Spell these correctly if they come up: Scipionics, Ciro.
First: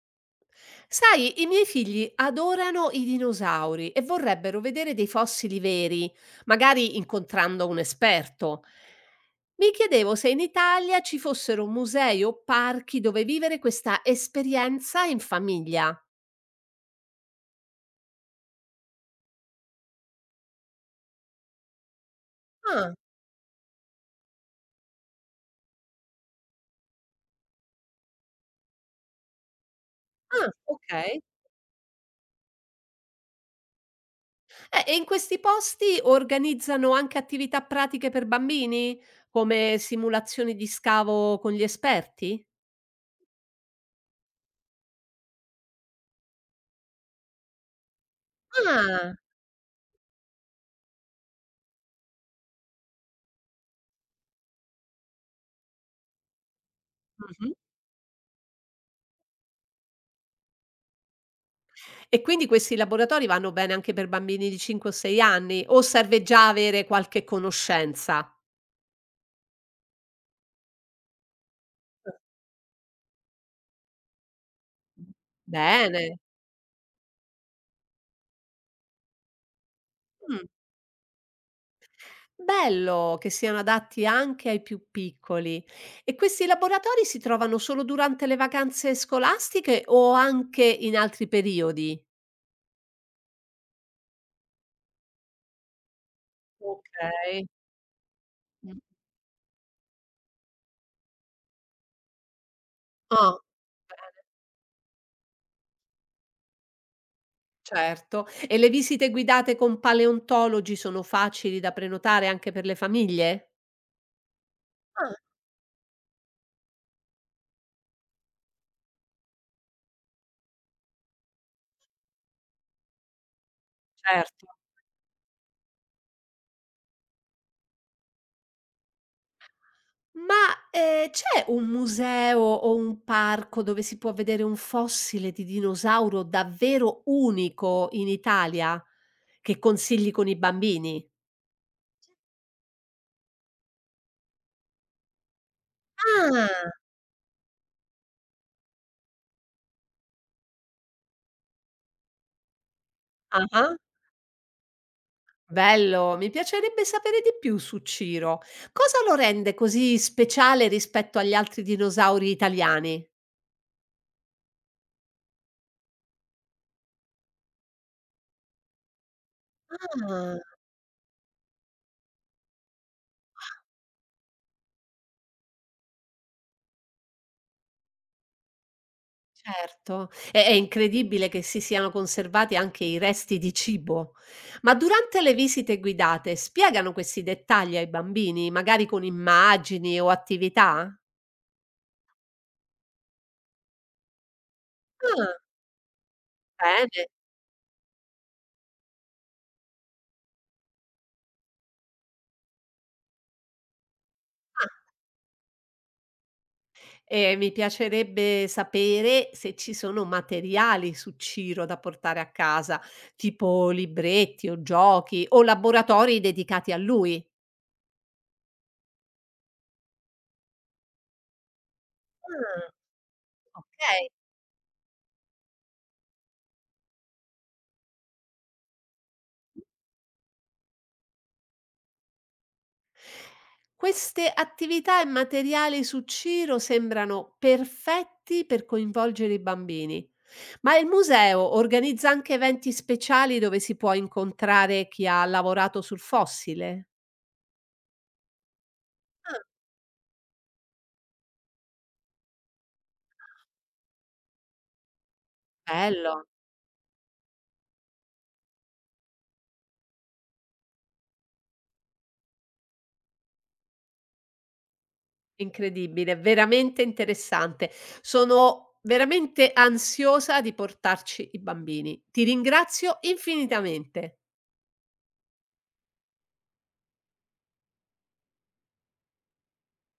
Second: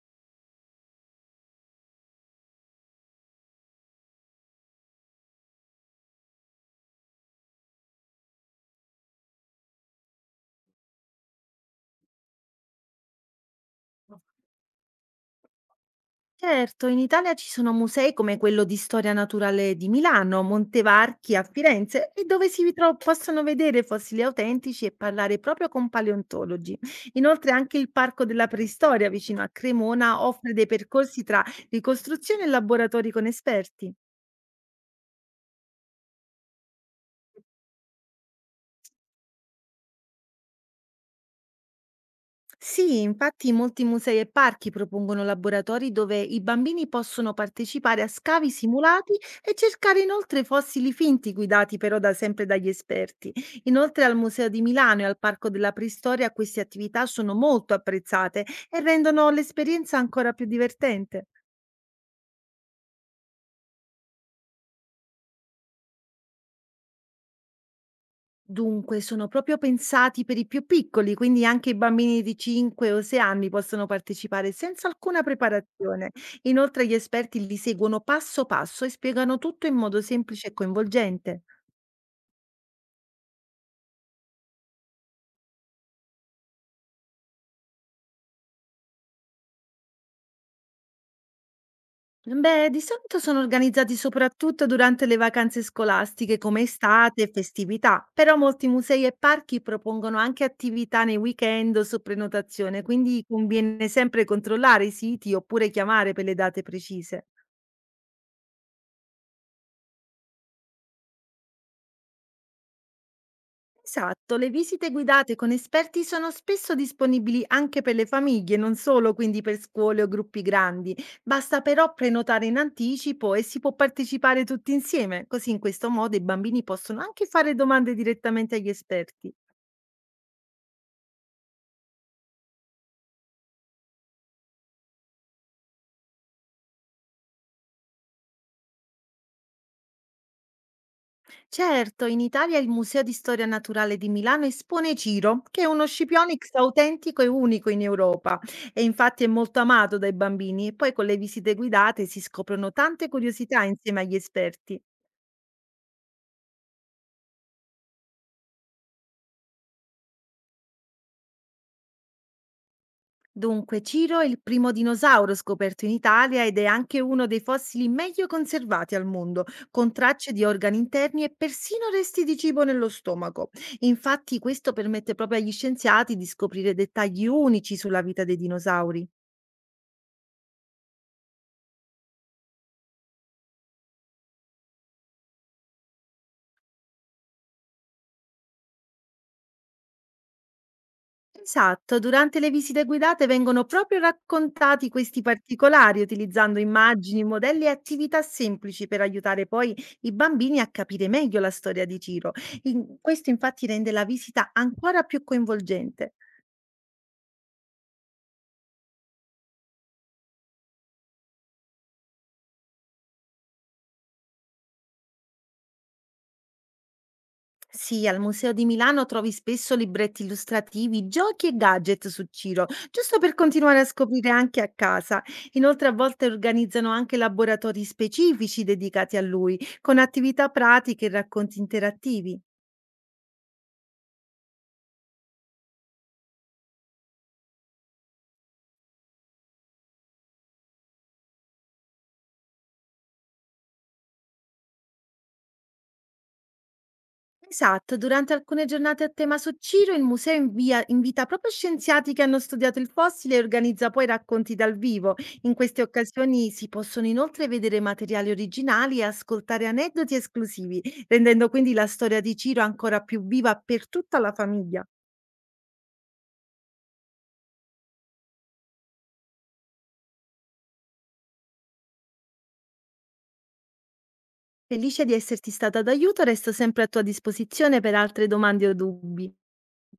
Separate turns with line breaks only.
Sai, i miei figli adorano i dinosauri e vorrebbero vedere dei fossili veri, magari incontrando un esperto. Mi chiedevo se in Italia ci fossero musei o parchi dove vivere questa esperienza in famiglia.
Certo, in Italia ci sono musei come quello di storia naturale di Milano, Montevarchi a Firenze, e
Ah,
possono vedere fossili autentici e parlare proprio con paleontologi. Inoltre anche il Parco della Preistoria vicino a Cremona
ah,
offre dei percorsi
ok.
tra ricostruzione e laboratori con esperti.
E in questi posti organizzano anche attività pratiche per bambini, come simulazioni di scavo con gli esperti?
Sì, infatti molti musei e parchi propongono laboratori dove i bambini possono partecipare a scavi simulati
Ah,
e cercare inoltre fossili finti guidati sempre dagli esperti. Inoltre al Museo di Milano e al Parco della Preistoria queste attività sono
mhm.
molto apprezzate e rendono l'esperienza ancora più divertente.
E quindi questi laboratori vanno bene anche per bambini di 5 o 6 anni, o serve già avere qualche conoscenza?
Dunque, sono proprio pensati per i più piccoli, quindi anche i bambini di 5 o 6 anni possono partecipare senza alcuna preparazione.
Bene,
Inoltre gli esperti li seguono passo passo e spiegano tutto in modo semplice
mh,
e coinvolgente.
bello che siano adatti anche ai più piccoli. E questi laboratori si trovano solo durante le vacanze scolastiche o anche in altri periodi?
Beh, di solito sono organizzati soprattutto durante le vacanze scolastiche come estate e
Okay.
festività, però molti
Mh.
musei e parchi propongono anche attività nei weekend o su prenotazione, quindi
Ah,
conviene
bene,
sempre controllare i siti oppure chiamare per le date precise.
certo. E le visite guidate con paleontologi sono facili da prenotare anche per le famiglie?
Esatto, le visite
Ah,
guidate con esperti sono spesso disponibili anche per le famiglie, non solo quindi per scuole o gruppi grandi. Basta però prenotare in anticipo e si può partecipare
certo.
tutti insieme, così in questo modo i bambini possono anche fare domande direttamente agli esperti.
Ma, c'è un museo o un parco dove si può vedere un fossile di dinosauro davvero unico in Italia, che consigli con i bambini?
Certo, in Italia il Museo di Storia Naturale di Milano espone Ciro, che è uno Scipionics
Ah,
autentico e unico in Europa e infatti è molto amato dai bambini e poi con le visite guidate si scoprono tante curiosità
ah-ah,
insieme agli esperti.
bello, mi piacerebbe sapere di più su Ciro. Cosa lo rende così speciale rispetto agli altri dinosauri italiani?
Dunque, Ciro è il primo dinosauro scoperto in Italia ed è anche uno dei fossili meglio conservati al mondo, con tracce
Ah.
di organi interni e persino resti di cibo nello stomaco. Infatti, questo permette proprio agli scienziati di scoprire dettagli unici sulla vita dei dinosauri.
Certo, è incredibile che si siano conservati anche i resti di cibo. Ma durante le visite guidate spiegano questi dettagli ai bambini, magari con immagini o attività?
Esatto, durante le visite guidate vengono proprio raccontati questi
Ah,
particolari utilizzando
bene.
immagini, modelli e attività semplici per aiutare poi i bambini a capire meglio la storia di Ciro. Questo infatti rende la visita
Ah,
ancora più coinvolgente.
e mi piacerebbe sapere se ci sono materiali su Ciro da portare a casa, tipo libretti o giochi o laboratori dedicati a lui.
Sì, al Museo di Milano trovi spesso libretti illustrativi, giochi e gadget su Ciro,
Ah,
giusto per
ok.
continuare a scoprire anche a casa. Inoltre a volte organizzano anche laboratori specifici dedicati a lui, con attività pratiche e racconti interattivi.
Queste attività e materiali su Ciro sembrano perfetti per coinvolgere i bambini, ma il museo organizza anche eventi speciali dove si può incontrare chi ha lavorato sul fossile?
Esatto, durante alcune giornate a tema
Ah,
su Ciro il museo invita proprio scienziati che hanno studiato il fossile e organizza poi racconti dal vivo. In queste
bello,
occasioni si possono inoltre vedere materiali originali e ascoltare aneddoti esclusivi, rendendo quindi la storia di Ciro ancora più viva per tutta la famiglia.
incredibile, veramente interessante. Sono veramente ansiosa di portarci i bambini. Ti ringrazio infinitamente.
Felice di esserti stata d'aiuto, resto sempre a tua disposizione per altre domande o dubbi.